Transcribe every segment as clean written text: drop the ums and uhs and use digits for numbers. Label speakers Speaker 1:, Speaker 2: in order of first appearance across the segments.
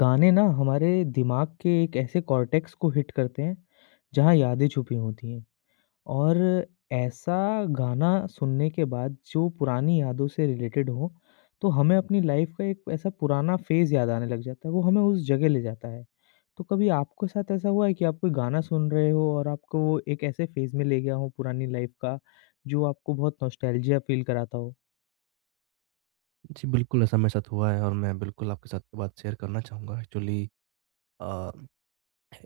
Speaker 1: गाने ना हमारे दिमाग के एक ऐसे कॉर्टेक्स को हिट करते हैं, जहाँ यादें छुपी होती हैं और ऐसा गाना सुनने के बाद जो पुरानी यादों से रिलेटेड हो, तो हमें अपनी लाइफ का एक ऐसा पुराना फेज़ याद आने लग जाता है, वो हमें उस जगह ले जाता है। तो कभी आपके साथ ऐसा हुआ है कि आप कोई गाना सुन रहे हो और आपको वो एक ऐसे फेज़ में ले गया हो पुरानी लाइफ का, जो आपको बहुत नॉस्टैल्जिया फ़ील कराता हो?
Speaker 2: जी, बिल्कुल ऐसा मेरे साथ हुआ है और मैं बिल्कुल आपके साथ ये बात शेयर करना चाहूँगा। एक्चुअली, अ,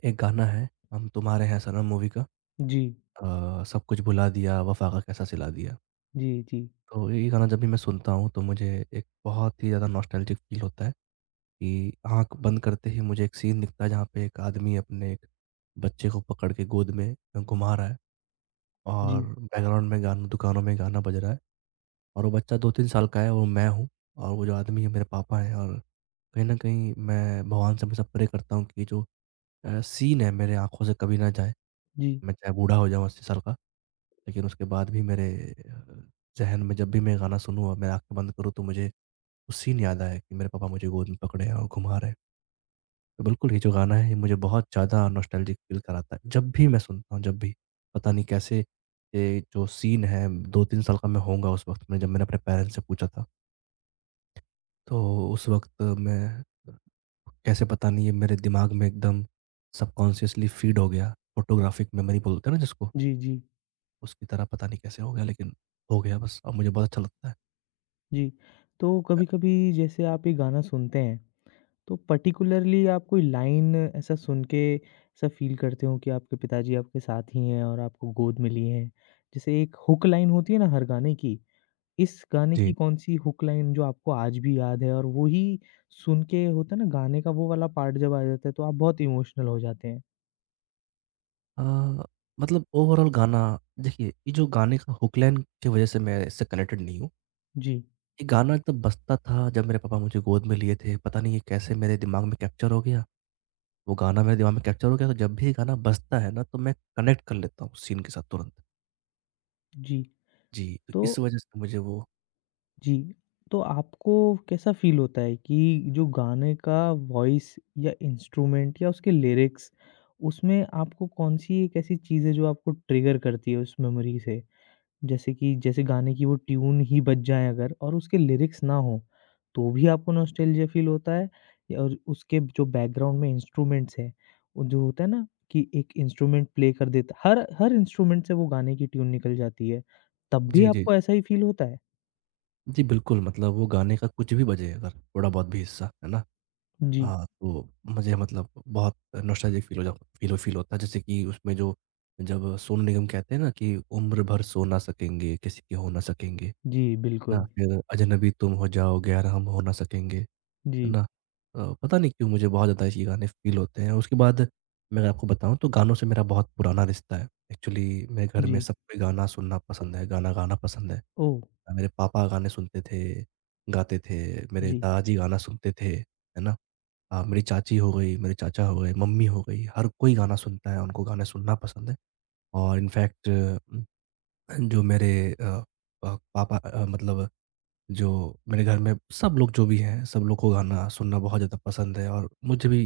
Speaker 2: एक गाना है हम तुम्हारे हैं सनम मूवी का,
Speaker 1: जी,
Speaker 2: सब कुछ भुला दिया वफ़ा का कैसा सिला दिया।
Speaker 1: जी, जी,
Speaker 2: तो ये गाना जब भी मैं सुनता हूँ तो मुझे एक बहुत ही ज़्यादा नॉस्टैल्जिक फ़ील होता है, कि आँख बंद करते ही मुझे एक सीन दिखता है जहाँ पे एक आदमी अपने एक बच्चे को पकड़ के गोद में घुमा रहा है, और
Speaker 1: जी,
Speaker 2: बैकग्राउंड में गाना, दुकानों में गाना बज रहा है। और वो बच्चा 2-3 साल का है, वो मैं हूँ, और वो जो आदमी है मेरे पापा हैं, और कहीं न कहीं मैं भगवान से हमेशा प्रे करता हूँ कि जो सीन है मेरे आँखों से कभी ना जाए।
Speaker 1: जी,
Speaker 2: मैं चाहे बूढ़ा हो जाऊँ 80 साल का, लेकिन उसके बाद भी मेरे अ, ज़हन में जब भी मैं गाना सुनूँ और मैं आँखें बंद करूँ, तो मुझे वो सीन याद आए कि मेरे पापा मुझे गोद में पकड़े हैं और घुमा रहे हैं। तो बिल्कुल ये जो गाना है, ये मुझे बहुत ज़्यादा नॉस्टैल्जिक फ़ील कराता है। जब भी मैं सुनता हूँ, जब भी, पता नहीं कैसे, ये जो सीन है, 2-3 साल का मैं होऊँगा उस वक़्त में, जब मैंने अपने पेरेंट्स से पूछा था। तो उस वक़्त मैं, कैसे पता नहीं, ये मेरे दिमाग में एकदम सबकॉन्शियसली फ़ीड हो गया। फोटोग्राफिक मेमोरी बोलते हैं ना जिसको,
Speaker 1: जी, जी।
Speaker 2: उसकी तरह पता नहीं कैसे हो गया, लेकिन हो गया बस, और मुझे बहुत अच्छा लगता है।
Speaker 1: जी, तो
Speaker 2: अ,
Speaker 1: कभी-कभी जैसे आप ये गाना सुनते हैं, तो पर्टिकुलरली आप कोई लाइन ऐसा सुन के ऐसा फ़ील करते हो कि आपके पिताजी आपके साथ ही हैं और आपको गोद में लिए हैं? जैसे एक हुक लाइन होती है ना हर गाने की, इस गाने
Speaker 2: जी।
Speaker 1: की कौन-सी हुक लाइन जो आपको आज भी याद है और वो ही सुन के होता है ना गाने का वो वाला पार्ट जब आ जाता है तो आप बहुत इमोशनल हो जाते हैं?
Speaker 2: अ, मतलब ओवरॉल गाना, देखिए, ये जो गाने का हुक लाइन की वज़ह से मैं इससे कनेक्टेड नहीं हूँ।
Speaker 1: जी,
Speaker 2: ये गाना तब बजता था जब मेरे पापा मुझे गोद में लिए थे, पता नहीं ये कैसे मेरे दिमाग में कैप्चर हो गया। वो गाना मेरे दिमाग में कैप्चर हो गया, तो जब भी ये गाना बजता है ना, तो मैं कनेक्ट कर लेता हूँ उस सीन के साथ तुरंत।
Speaker 1: जी।
Speaker 2: जी, तो
Speaker 1: तो
Speaker 2: इस वजह से मुझे वो,
Speaker 1: जी, तो आपको कैसा फ़ील होता है कि जो गाने का वॉइस या इंस्ट्रूमेंट या उसके लिरिक्स, उसमें आपको कौन-सी एक ऐसी चीज़ है जो आपको ट्रिगर करती है उस मेमोरी से? जैसे कि जैसे गाने की वो ट्यून ही बज जाए अगर और उसके लिरिक्स ना हों, तो भी आपको नॉस्टैल्जिया फ़ील होता है? या और उसके जो बैकग्राउंड में इंस्ट्रूमेंट्स हैं, वो जो होता है ना कि एक इंस्ट्रूमेंट प्ले कर देता हर हर इंस्ट्रूमेंट से वो गाने की ट्यून निकल जाती है, तब भी
Speaker 2: जी, जी।
Speaker 1: आपको ऐसा ही फ़ील होता है?
Speaker 2: जी, बिल्कुल, मतलब वो गाने का कुछ भी बजे अगर, थोड़ा बहुत भी हिस्सा, है ना?
Speaker 1: जी।
Speaker 2: हाँ, तो मुझे मतलब बहुत नॉस्टैल्जिक फ़ील हो जा फ़ील फ़ील होता है, जैसे कि उसमें जो, जब सोनू निगम कहते हैं ना कि उम्र भर सो ना सकेंगे, किसी के हो ना सकेंगे, है
Speaker 1: जी,
Speaker 2: ना?
Speaker 1: बिल्कुल।
Speaker 2: फिर अजनबी तुम हो जाओगे यार, हम हो ना सकेंगे, है
Speaker 1: जी,
Speaker 2: ना? पता नहीं क्यों मुझे बहुत ज़्यादा ये गाने फ़ील होते हैं। उसके बाद मैं आपको बताऊँ, तो गानों से मेरा बहुत पुराना रिश्ता है। एक्चुअली मेरे घर में
Speaker 1: जी।
Speaker 2: सबको गाना सुनना पसंद है, गाना गाना पसंद है।
Speaker 1: ओह!
Speaker 2: मेरे पापा गाने सुनते थे, गाते थे, मेरे
Speaker 1: जी,
Speaker 2: दादाजी गाना सुनते थे, है ना? मेरी चाची हो गई, मेरे चाचा हो गए, मम्मी हो गई, हर कोई गाना सुनता है, उनको गाना सुनना पसंद है। और इनफैक्ट, जो मेरे अ पापा, मतलब, जो मेरे घर में सब लोग जो भी हैं, सब लोग को गाना सुनना बहुत ज़्यादा पसंद है, और मुझे भी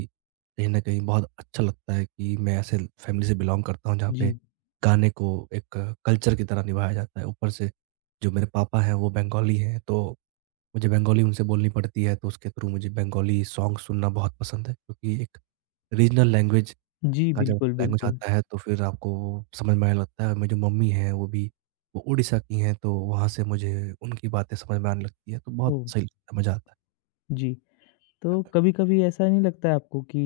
Speaker 2: कहीं न कहीं बहुत अच्छा लगता है कि मैं ऐसे फैमिली से बिलॉन्ग करता हूँ जहाँ पे
Speaker 1: जी।
Speaker 2: गाने को एक कल्चर की तरह निभाया जाता है। ऊपर से जो मेरे पापा हैं वो बंगाली हैं, तो मुझे बंगाली उनसे बोलनी पड़ती है, तो उसके थ्रू मुझे बंगाली सॉन्ग सुनना बहुत पसंद है, क्योंकि एक रीजनल लैंग्वेज
Speaker 1: जी,
Speaker 2: का जब
Speaker 1: बिल्कुल,
Speaker 2: लैंग्वेज
Speaker 1: बिल्कुल।
Speaker 2: आता है, तो फिर आपको समझ में आने लगता है। मेरी जो मम्मी हैं वो भी, वो उड़ीसा की हैं, तो वहाँ से मुझे उनकी बातें समझ में आने लगती है, तो बहुत
Speaker 1: ओह!
Speaker 2: सही लगता है, मज़ा आता है।
Speaker 1: जी। तो कभी-कभी ऐसा नहीं लगता है आपको कि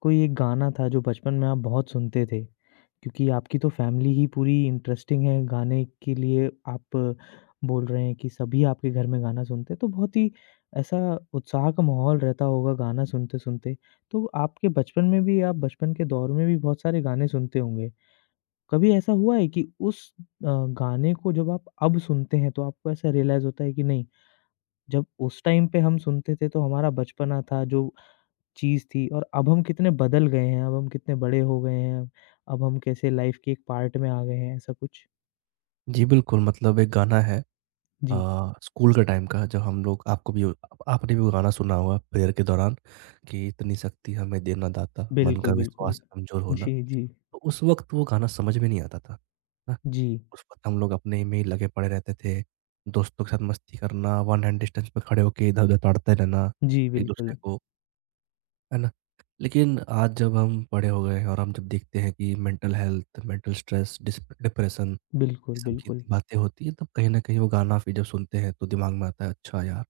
Speaker 1: कोई एक गाना था जो बचपन में आप बहुत सुनते थे? क्योंकि आपकी तो फैमिली ही पूरी इंटरेस्टिंग है गाने के लिए आप बोल रहे हैं कि सभी आपके घर में गाना सुनते हैं, तो बहुत ही ऐसा उत्साह का माहौल रहता होगा गाना सुनते-सुनते। तो आपके बचपन में भी आप बचपन के दौर में भी बहुत सारे गाने सुनते होंगे? कभी ऐसा हुआ है कि उस गाने को जब आप अब सुनते हैं तो आपको ऐसा रियलाइज़ होता है कि नहीं, जब उस टाइम पे हम सुनते थे तो हमारा बचपना था जो चीज़ थी और अब हम कितने बदल गए हैं, अब हम कितने बड़े हो गए हैं, अब हम कैसे लाइफ़ के एक पार्ट में आ गए हैं, ऐसा कुछ?
Speaker 2: जी, बिल्कुल, मतलब एक गाना है
Speaker 1: जी,
Speaker 2: स्कूल के टाइम का, जब हम लोग, आपको भी, आपने भी वो गाना सुना होगा प्रेयर के दौरान, कि इतनी शक्ति हमें दे ना दाता, मन
Speaker 1: बिल्कुल,
Speaker 2: का
Speaker 1: बिल्कुल।
Speaker 2: विश्वास कमज़ोर होना।
Speaker 1: जी, जी।
Speaker 2: तो उस वक़्त वो गाना समझ में नहीं आता था, है ना?
Speaker 1: जी,
Speaker 2: उस वक़्त हम लोग अपने में ही लगे पड़े रहते थे, दोस्तों के साथ मस्ती करना, वन हैंड डिस्टेंस पे खड़े होके इधर-उधर ताड़ते रहना
Speaker 1: जी
Speaker 2: एक-दूसरे
Speaker 1: बिल्कुल।
Speaker 2: को, है ना? लेकिन आज जब हम बड़े हो गए हैं, और हम जब देखते हैं कि मेंटल हेल्थ, मेंटल स्ट्रेस, डिस्प डिप्रेशन, ये
Speaker 1: बिल्कुल,
Speaker 2: सब की
Speaker 1: बिल्कुल।
Speaker 2: इतनी बातें होती हैं, तब कहीं न कहीं वो गाना फिर जब सुनते हैं, तो दिमाग में आता है, अच्छा यार,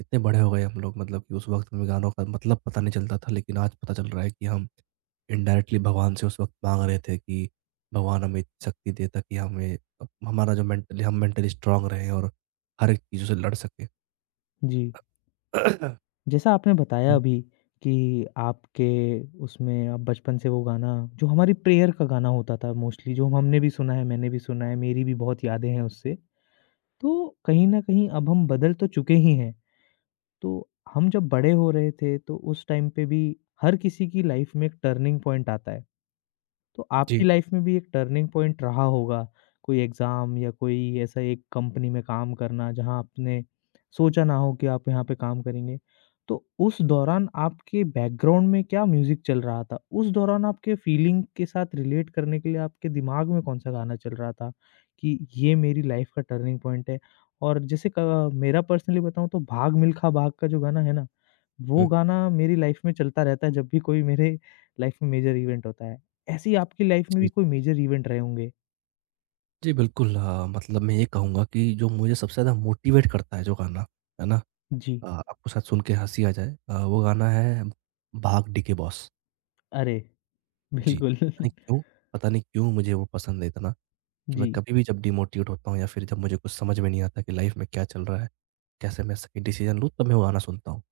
Speaker 2: इतने बड़े हो गए हम लोग, मतलब कि उस वक़्त में गानों का मतलब पता नहीं चलता था, लेकिन आज पता चल रहा है कि हम इनडायरेक्टली भगवान से उस वक़्त माँग रहे थे कि भगवान हमें इतनी शक्ति दे, ताकि हमें अप हमारा जो मेंटली, हम मेंटली स्ट्रॉन्ग रहें, और हर एक चीज़ों से लड़ सकें।
Speaker 1: जी। जैसा आपने बताया
Speaker 2: हुँ,
Speaker 1: अभी कि आपके उसमें आप बचपन से वो गाना जो हमारी प्रेयर का गाना होता था मोस्टली जो हम हमने भी सुना है मैंने भी सुना है मेरी भी बहुत यादें हैं उससे। तो कहीं न कहीं अब हम बदल तो चुके ही हैं। तो हम जब बड़े हो रहे थे तो उस टाइम पे भी हर किसी की लाइफ़ में एक टर्निंग पॉइंट आता है। तो आपकी
Speaker 2: जी।
Speaker 1: लाइफ में भी एक टर्निंग पॉइंट रहा होगा, कोई एग्ज़ाम या कोई ऐसा एक कंपनी में काम करना जहाँ आपने सोचा ना हो कि आप यहाँ पे काम करेंगे। तो उस दौरान आपके बैकग्राउंड में क्या म्यूज़िक चल रहा था? उस दौरान आपके फीलिंग के साथ रिलेट करने के लिए आपके दिमाग में कौन-सा गाना चल रहा था कि ये मेरी लाइफ का टर्निंग पॉइंट है? और जैसे क मेरा पर्सनली बताऊँ तो भाग मिल्खा भाग का जो गाना है ना, वो
Speaker 2: हुँ।
Speaker 1: गाना मेरी लाइफ में चलता रहता है जब भी कोई मेरे लाइफ में मेजर इवेंट होता है। ऐसी आपकी लाइफ में भी
Speaker 2: जी,
Speaker 1: कोई मेजर इवेंट रहे होंगे?
Speaker 2: जी, बिल्कुल, मतलब मैं ये कहूँगा कि जो मुझे सबसे ज़्यादा मोटिवेट करता है जो गाना, है ना?
Speaker 1: जी।
Speaker 2: आपको शायद सुन के हँसी आ जाए, वो गाना है भाग डी के बॉस।
Speaker 1: अरे!
Speaker 2: जी,
Speaker 1: बिल्कुल।
Speaker 2: पता नहीं क्यों पता नहीं क्यों मुझे वो पसंद है इतना, कि मैं
Speaker 1: जी,
Speaker 2: कभी भी जब डिमोटिवेट होता हूँ, या फिर जब मुझे कुछ समझ में नहीं आता कि लाइफ में क्या चल रहा है, कैसे मैं सही डिसीज़न लूँ, तब मैं वो गाना सुनता हूँ।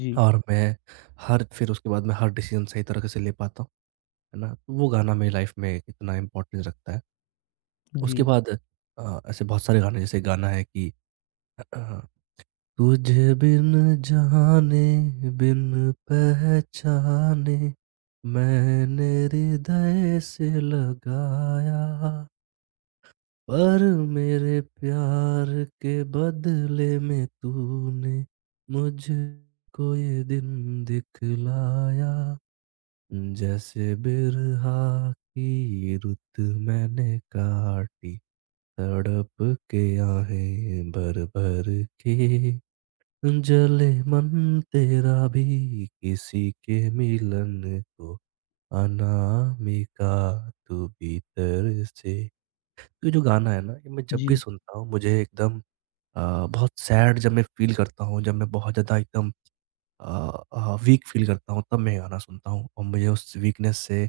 Speaker 1: जी,
Speaker 2: और मैं हर फिर उसके बाद मैं हर डिसीज़न सही तरीके से ले पाता हूँ, है ना? तो वो गाना मेरी लाइफ में इतना इम्पोर्टेंस रखता है। उसके
Speaker 1: जी,
Speaker 2: बाद, ऐसे बहुत सारे गाने, जैसे गाना है कि, तुझे बिन जाने, बिन पहचाने, मैंने हृदय से लगाया, पर मेरे प्यार के बदले में तूने मुझको ये दिन दिखलाया, जैसे बिरहा की रुत मैंने काटी, तड़प के आहें भर भर के, जले मन तेरा भी किसी के मिलन को, अनामिका, तू भीतर से। ये जो गाना है ना, ये मैं जब भी
Speaker 1: जी।
Speaker 2: सुनता हूँ मुझे एकदम, बहुत सैड जब मैं फील करता हूँ, जब मैं बहुत ज़्यादा एकदम वीक फील करता हूँ, तब मैं ये गाना सुनता हूँ, और मुझे उस वीकनेस से,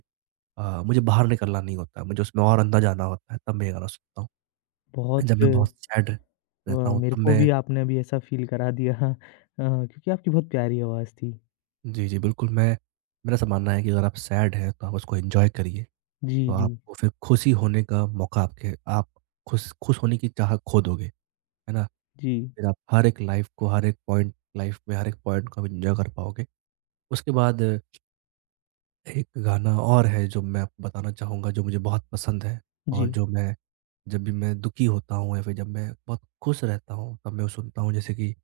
Speaker 2: मुझे बाहर निकलना नहीं होता है, मुझे उसमें और अंदर जाना होता है, तब मैं ये गाना सुनता हूँ,
Speaker 1: बहुत
Speaker 2: जब मैं बहुत सैड रहता हूँ,
Speaker 1: मेरे
Speaker 2: तब
Speaker 1: को भी
Speaker 2: मैं,
Speaker 1: आपने अभी ऐसा फ़ील करा दिया क्योंकि आपकी बहुत प्यारी आवाज़ थी।
Speaker 2: जी, जी, बिल्कुल, मैं, मेरा ऐसा मानना है कि अगर आप सैड हैं, तो आप उसको एन्जॉय करिए,
Speaker 1: जी,
Speaker 2: तो
Speaker 1: जी,
Speaker 2: आपको फिर खुशी होने का मौका, आपके आप खुश खुश होने की चाह खो दोगे, है ना?
Speaker 1: जी,
Speaker 2: फिर आप हर एक लाइफ़ को, हर एक पॉइंट लाइफ़ में हर एक पॉइंट को आप एन्जॉय कर पाओगे। उसके बाद एक गाना और है, जो मैं आपको बताना चाहूँगा, जो मुझे बहुत पसंद है, और
Speaker 1: जी।
Speaker 2: जो मैं, जब भी मैं दुखी होता हूँ, या फिर जब मैं बहुत खुश रहता हूँ, तब मैं वो सुनता हूँ, जैसे कि,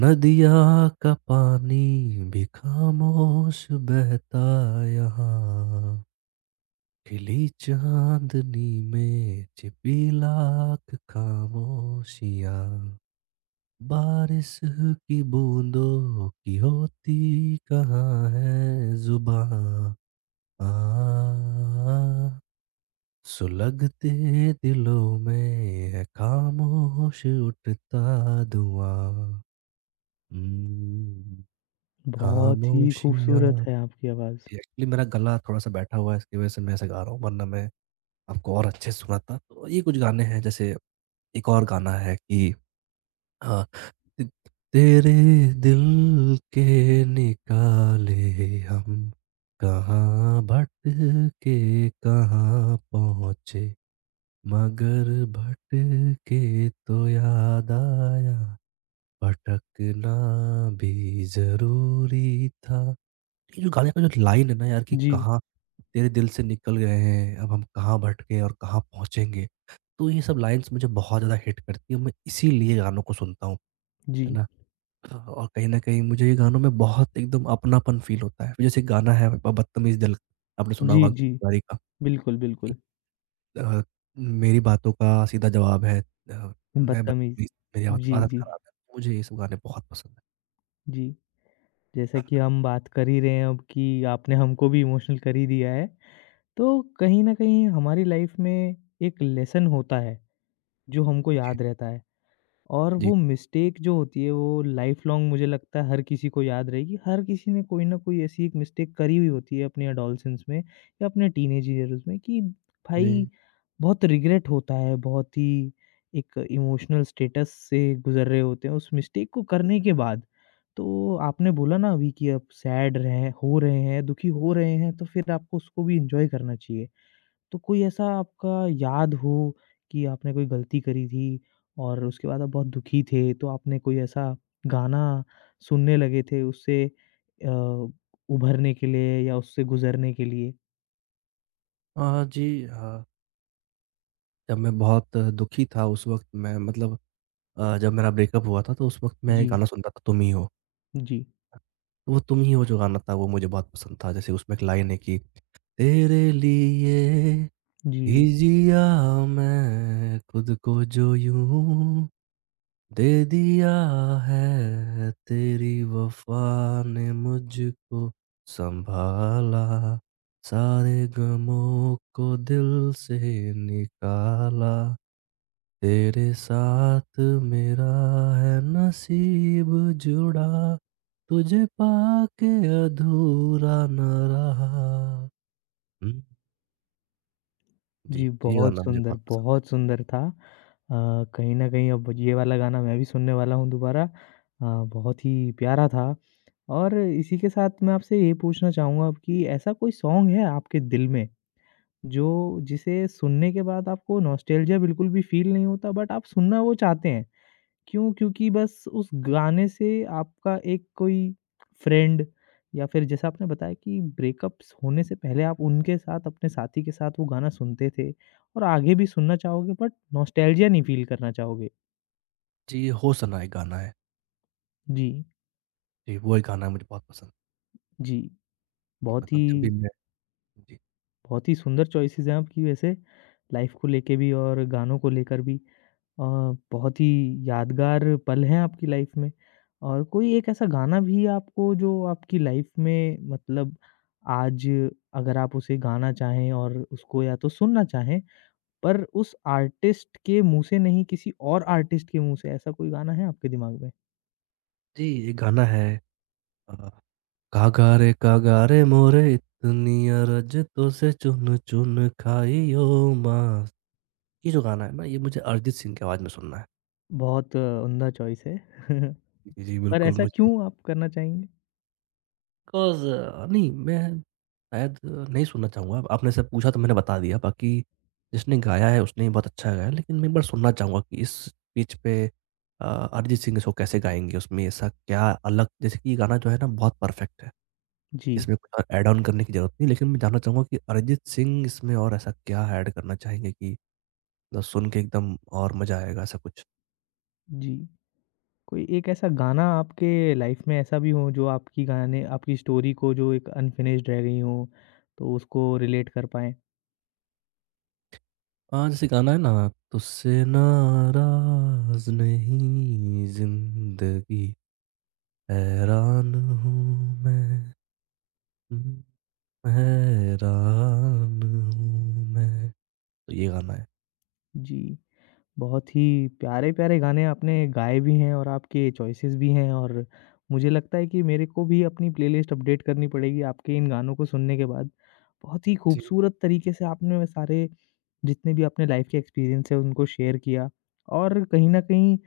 Speaker 2: नदिया का पानी भी खामोश बहता यहाँ, खिली चांदनी में छिपी लाख खामोशियाँ, बारिश की बूंदों की होती कहाँ है जुबां, आ, सुलगते दिलों में है खामोश उठता धुआं, हम्म,
Speaker 1: बहुत ही
Speaker 2: खामोशियाँ।
Speaker 1: खूबसूरत है आपकी आवाज़।
Speaker 2: एक्चुअली मेरा गला थोड़ा-सा बैठा हुआ है, इसकी वज़ह से मैं ऐसे गा रहा हूँ, वरना मैं आपको और अच्छे से सुनाता। तो ये कुछ गाने हैं, जैसे एक और गाना है कि, अ, त तेरे दिल के निकाले हम, कहाँ भटके, कहाँ पहुँचे, मगर भटके तो याद आया, भटकना भी ज़रूरी था। ये जो गाने का जो लाइन है ना यार, कि
Speaker 1: जी,
Speaker 2: कहाँ तेरे दिल से निकल गए हैं, अब हम कहाँ भटके और कहाँ पहुँचेंगे। तो ये सब लाइन्स मुझे बहुत ज़्यादा हिट करती है, मैं इसीलिए गानों को सुनता हूँ, है
Speaker 1: जी,
Speaker 2: ना? और कहीं न कहीं मुझे ये गानों में बहुत एकदम अपनापन फ़ील होता है। जैसे गाना है ब बदतमीज़ दिल, आपने सुना
Speaker 1: जी,
Speaker 2: होगा अंकित
Speaker 1: जी।
Speaker 2: तिवारी का,
Speaker 1: बिल्कुल,
Speaker 2: कि,
Speaker 1: बिल्कुल।
Speaker 2: अ, मेरी बातों का सीधा जवाब है, मैं
Speaker 1: बदतमीज़।
Speaker 2: बदतमीज़, मेरी आदत
Speaker 1: जी,
Speaker 2: आदत
Speaker 1: जी,
Speaker 2: खराब है। मुझे ये सब गाने बहुत पसंद हैं।
Speaker 1: जी। जैसा कि हम बात कर ही रहे हैं अब कि आपने हमको भी इमोशनल कर ही दिया है। तो कहीं न कहीं हमारी लाइफ़ में एक लेसन होता है, जो हमको
Speaker 2: जी,
Speaker 1: याद रहता है और
Speaker 2: जी।
Speaker 1: वो मिस्टेक जो होती है वो लाइफ़ लॉन्ग मुझे लगता है हर किसी को याद रहेगी। हर किसी ने कोई न कोई ऐसी एक मिस्टेक करी हुई होती है अपने एडोलसेंस में या अपने टीनेज ईयर्स में कि
Speaker 2: जी।
Speaker 1: भाई बहुत रिग्रेट होता है, बहुत ही एक इमोशनल स्टेटस से गुज़र रहे होते हैं उस मिस्टेक को करने के बाद। तो आपने बोला ना अभी कि आप सैड रहे हो रहे हैं, दुखी हो रहे हैं तो फिर आपको उसको भी एन्जॉय करना चाहिए। तो कोई ऐसा आपका याद हो कि आपने कोई गलती करी थी और उसके बाद आप बहुत दुखी थे, तो आपने कोई ऐसा गाना सुनने लगे थे उससे अ, उभरने के लिए या उससे गुज़रने के लिए?
Speaker 2: जी, जब मैं बहुत दुखी था, उस वक़्त मैं, मतलब, जब मेरा ब्रेकअप हुआ था, तो उस वक़्त मैं
Speaker 1: जी,
Speaker 2: गाना सुनता था, तुम ही हो।
Speaker 1: जी,
Speaker 2: तो वो तुम ही हो जो गाना था, वो मुझे बहुत पसंद था। जैसे उसमें एक लाइन है कि, तेरे लिए
Speaker 1: जी,
Speaker 2: ही जिया मैं, खुद को जो यूँ दे दिया, है तेरी वफ़ा ने मुझको सँभाला, सारे गमों को दिल से निकाला। तेरे साथ मेरा है नसीब जुड़ा, तुझे पाके अधूरा ना रहा, हुँ, जी,
Speaker 1: जी,
Speaker 2: तो ये गाना मुझे बहुत पसंद है।
Speaker 1: बहुत सुंदर था। कहीं न कहीं अब ये वाला गाना मैं भी सुनने वाला हूँ दोबारा। बहुत ही प्यारा था और इसी के साथ मैं आपसे ये पूछना चाहूँगा अब कि ऐसा कोई सॉन्ग है आपके दिल में जो जिसे सुनने के बाद आपको नॉस्टैल्जिया बिल्कुल भी फ़ील नहीं होता बट आप सुनना वो चाहते हैं। क्यों? क्योंकि बस उस गाने से आपका एक कोई फ्रेंड या फिर जैसा आपने बताया कि ब्रेकअप्स होने से पहले आप उनके साथ, अपने साथी के साथ वो गाना सुनते थे और आगे भी सुनना चाहोगे बट नॉस्टैल्जिया नहीं फ़ील करना चाहोगे।
Speaker 2: जी, होशना एक गाना है।
Speaker 1: जी,
Speaker 2: जी, वो एक गाना मुझे बहुत पसंद
Speaker 1: जी।
Speaker 2: है।
Speaker 1: बहुत
Speaker 2: मतलब जब भी
Speaker 1: ही
Speaker 2: मैं, जी,
Speaker 1: बहुत ही सुंदर चॉइसेस हैं आपकी वैसे लाइफ़ को लेके भी और गानों को लेकर भी। अ, बहुत ही यादगार पल हैं आपकी लाइफ में? और कोई एक ऐसा गाना भी आपको जो आपकी लाइफ में मतलब आज अगर आप उसे गाना चाहें और उसको या तो सुनना चाहें, पर उस आर्टिस्ट के मुँह से नहीं किसी और आर्टिस्ट के मुँह से, ऐसा कोई गाना है आपके दिमाग में?
Speaker 2: जी, एक गाना है, अ, कागा रे मोरे, इतनी अरज तो से, चुन चुन खाइयो माँस। ये जो गाना है ना, ये मुझे अरिजीत सिंह की आवाज़ में सुनना है।
Speaker 1: बहुत उम्दा चॉइस है।
Speaker 2: जी, जी,
Speaker 1: पर
Speaker 2: बिल्कुल,
Speaker 1: ऐसा
Speaker 2: मुझे
Speaker 1: क्यों आप करना चाहेंगे?
Speaker 2: बिकॉज़, नहीं, मैं शायद नहीं सुनना चाहूँगा। आपने जैसे पूछा तो मैंने बता दिया, बाकी जिसने गाया है उसने बहुत अच्छा गाया है, लेकिन मैं एक बार सुनना चाहूँगा कि इस पिच पे अरिजीत सिंह इसको कैसे गाएँगे? उसमें ऐसा क्या अलग, जैसे कि ये गाना जो है ना बहुत परफ़ेक्ट है,
Speaker 1: जी,
Speaker 2: इसमें कुछ और ऐड ऑन करने की ज़रूरत नहीं है, लेकिन मैं जानना चाहूँगा कि अरिजीत सिंह इसमें और ऐसा क्या ऐड करना चाहेंगे, कि मतलब सुन के एकदम और मज़ा आएगा, ऐसा कुछ?
Speaker 1: जी। कोई एक ऐसा गाना आपके लाइफ में ऐसा भी हो जो आपकी गाने आपकी स्टोरी को जो एक अनफिनिश्ड रह गई हो, तो उसको रिलेट कर पाएँ?
Speaker 2: हाँ, जैसे गाना है ना, तुझसे नाराज़ नहीं ज़िंदगी, हैरान हूँ मैं, हुँ, हैरान हूँ मैं, तो ये गाना है।
Speaker 1: जी, बहुत ही प्यारे-प्यारे गाने आपने गाए भी हैं और आपके चॉइसेस भी हैं और मुझे लगता है कि मेरे को भी अपनी प्लेलिस्ट अपडेट करनी पड़ेगी आपके इन गानों को सुनने के बाद। बहुत ही
Speaker 2: जी,
Speaker 1: खूबसूरत तरीके से आपने वो सारे जितने भी अपने लाइफ के एक्सपीरियंस हैं उनको शेयर किया और कहीं न कहीं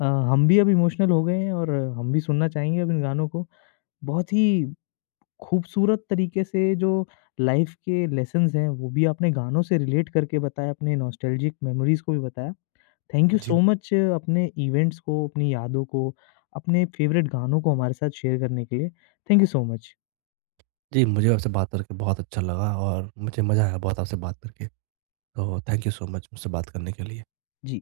Speaker 1: अ, हम भी अब इमोशनल हो गए हैं और हम भी सुनना चाहेंगे अब इन गानों को। बहुत ही खूबसूरत तरीके से जो लाइफ के लेसन्स हैं, वो भी आपने गानों से रिलेट करके बताया, अपने नॉस्टैल्जिक मेमोरीज़ को भी बताया। थैंक यू
Speaker 2: जी।
Speaker 1: सो मच अपने इवेंट्स को, अपनी यादों को, अपने फ़ेवरेट गानों को हमारे साथ शेयर करने के लिए। Thank you so much.
Speaker 2: जी, मुझे आपसे बात करके बहुत अच्छा लगा, और मुझे मज़ा आया बहुत आपसे बात करके। तो थैंक यू सो मच मुझसे बात करने के लिए।
Speaker 1: जी।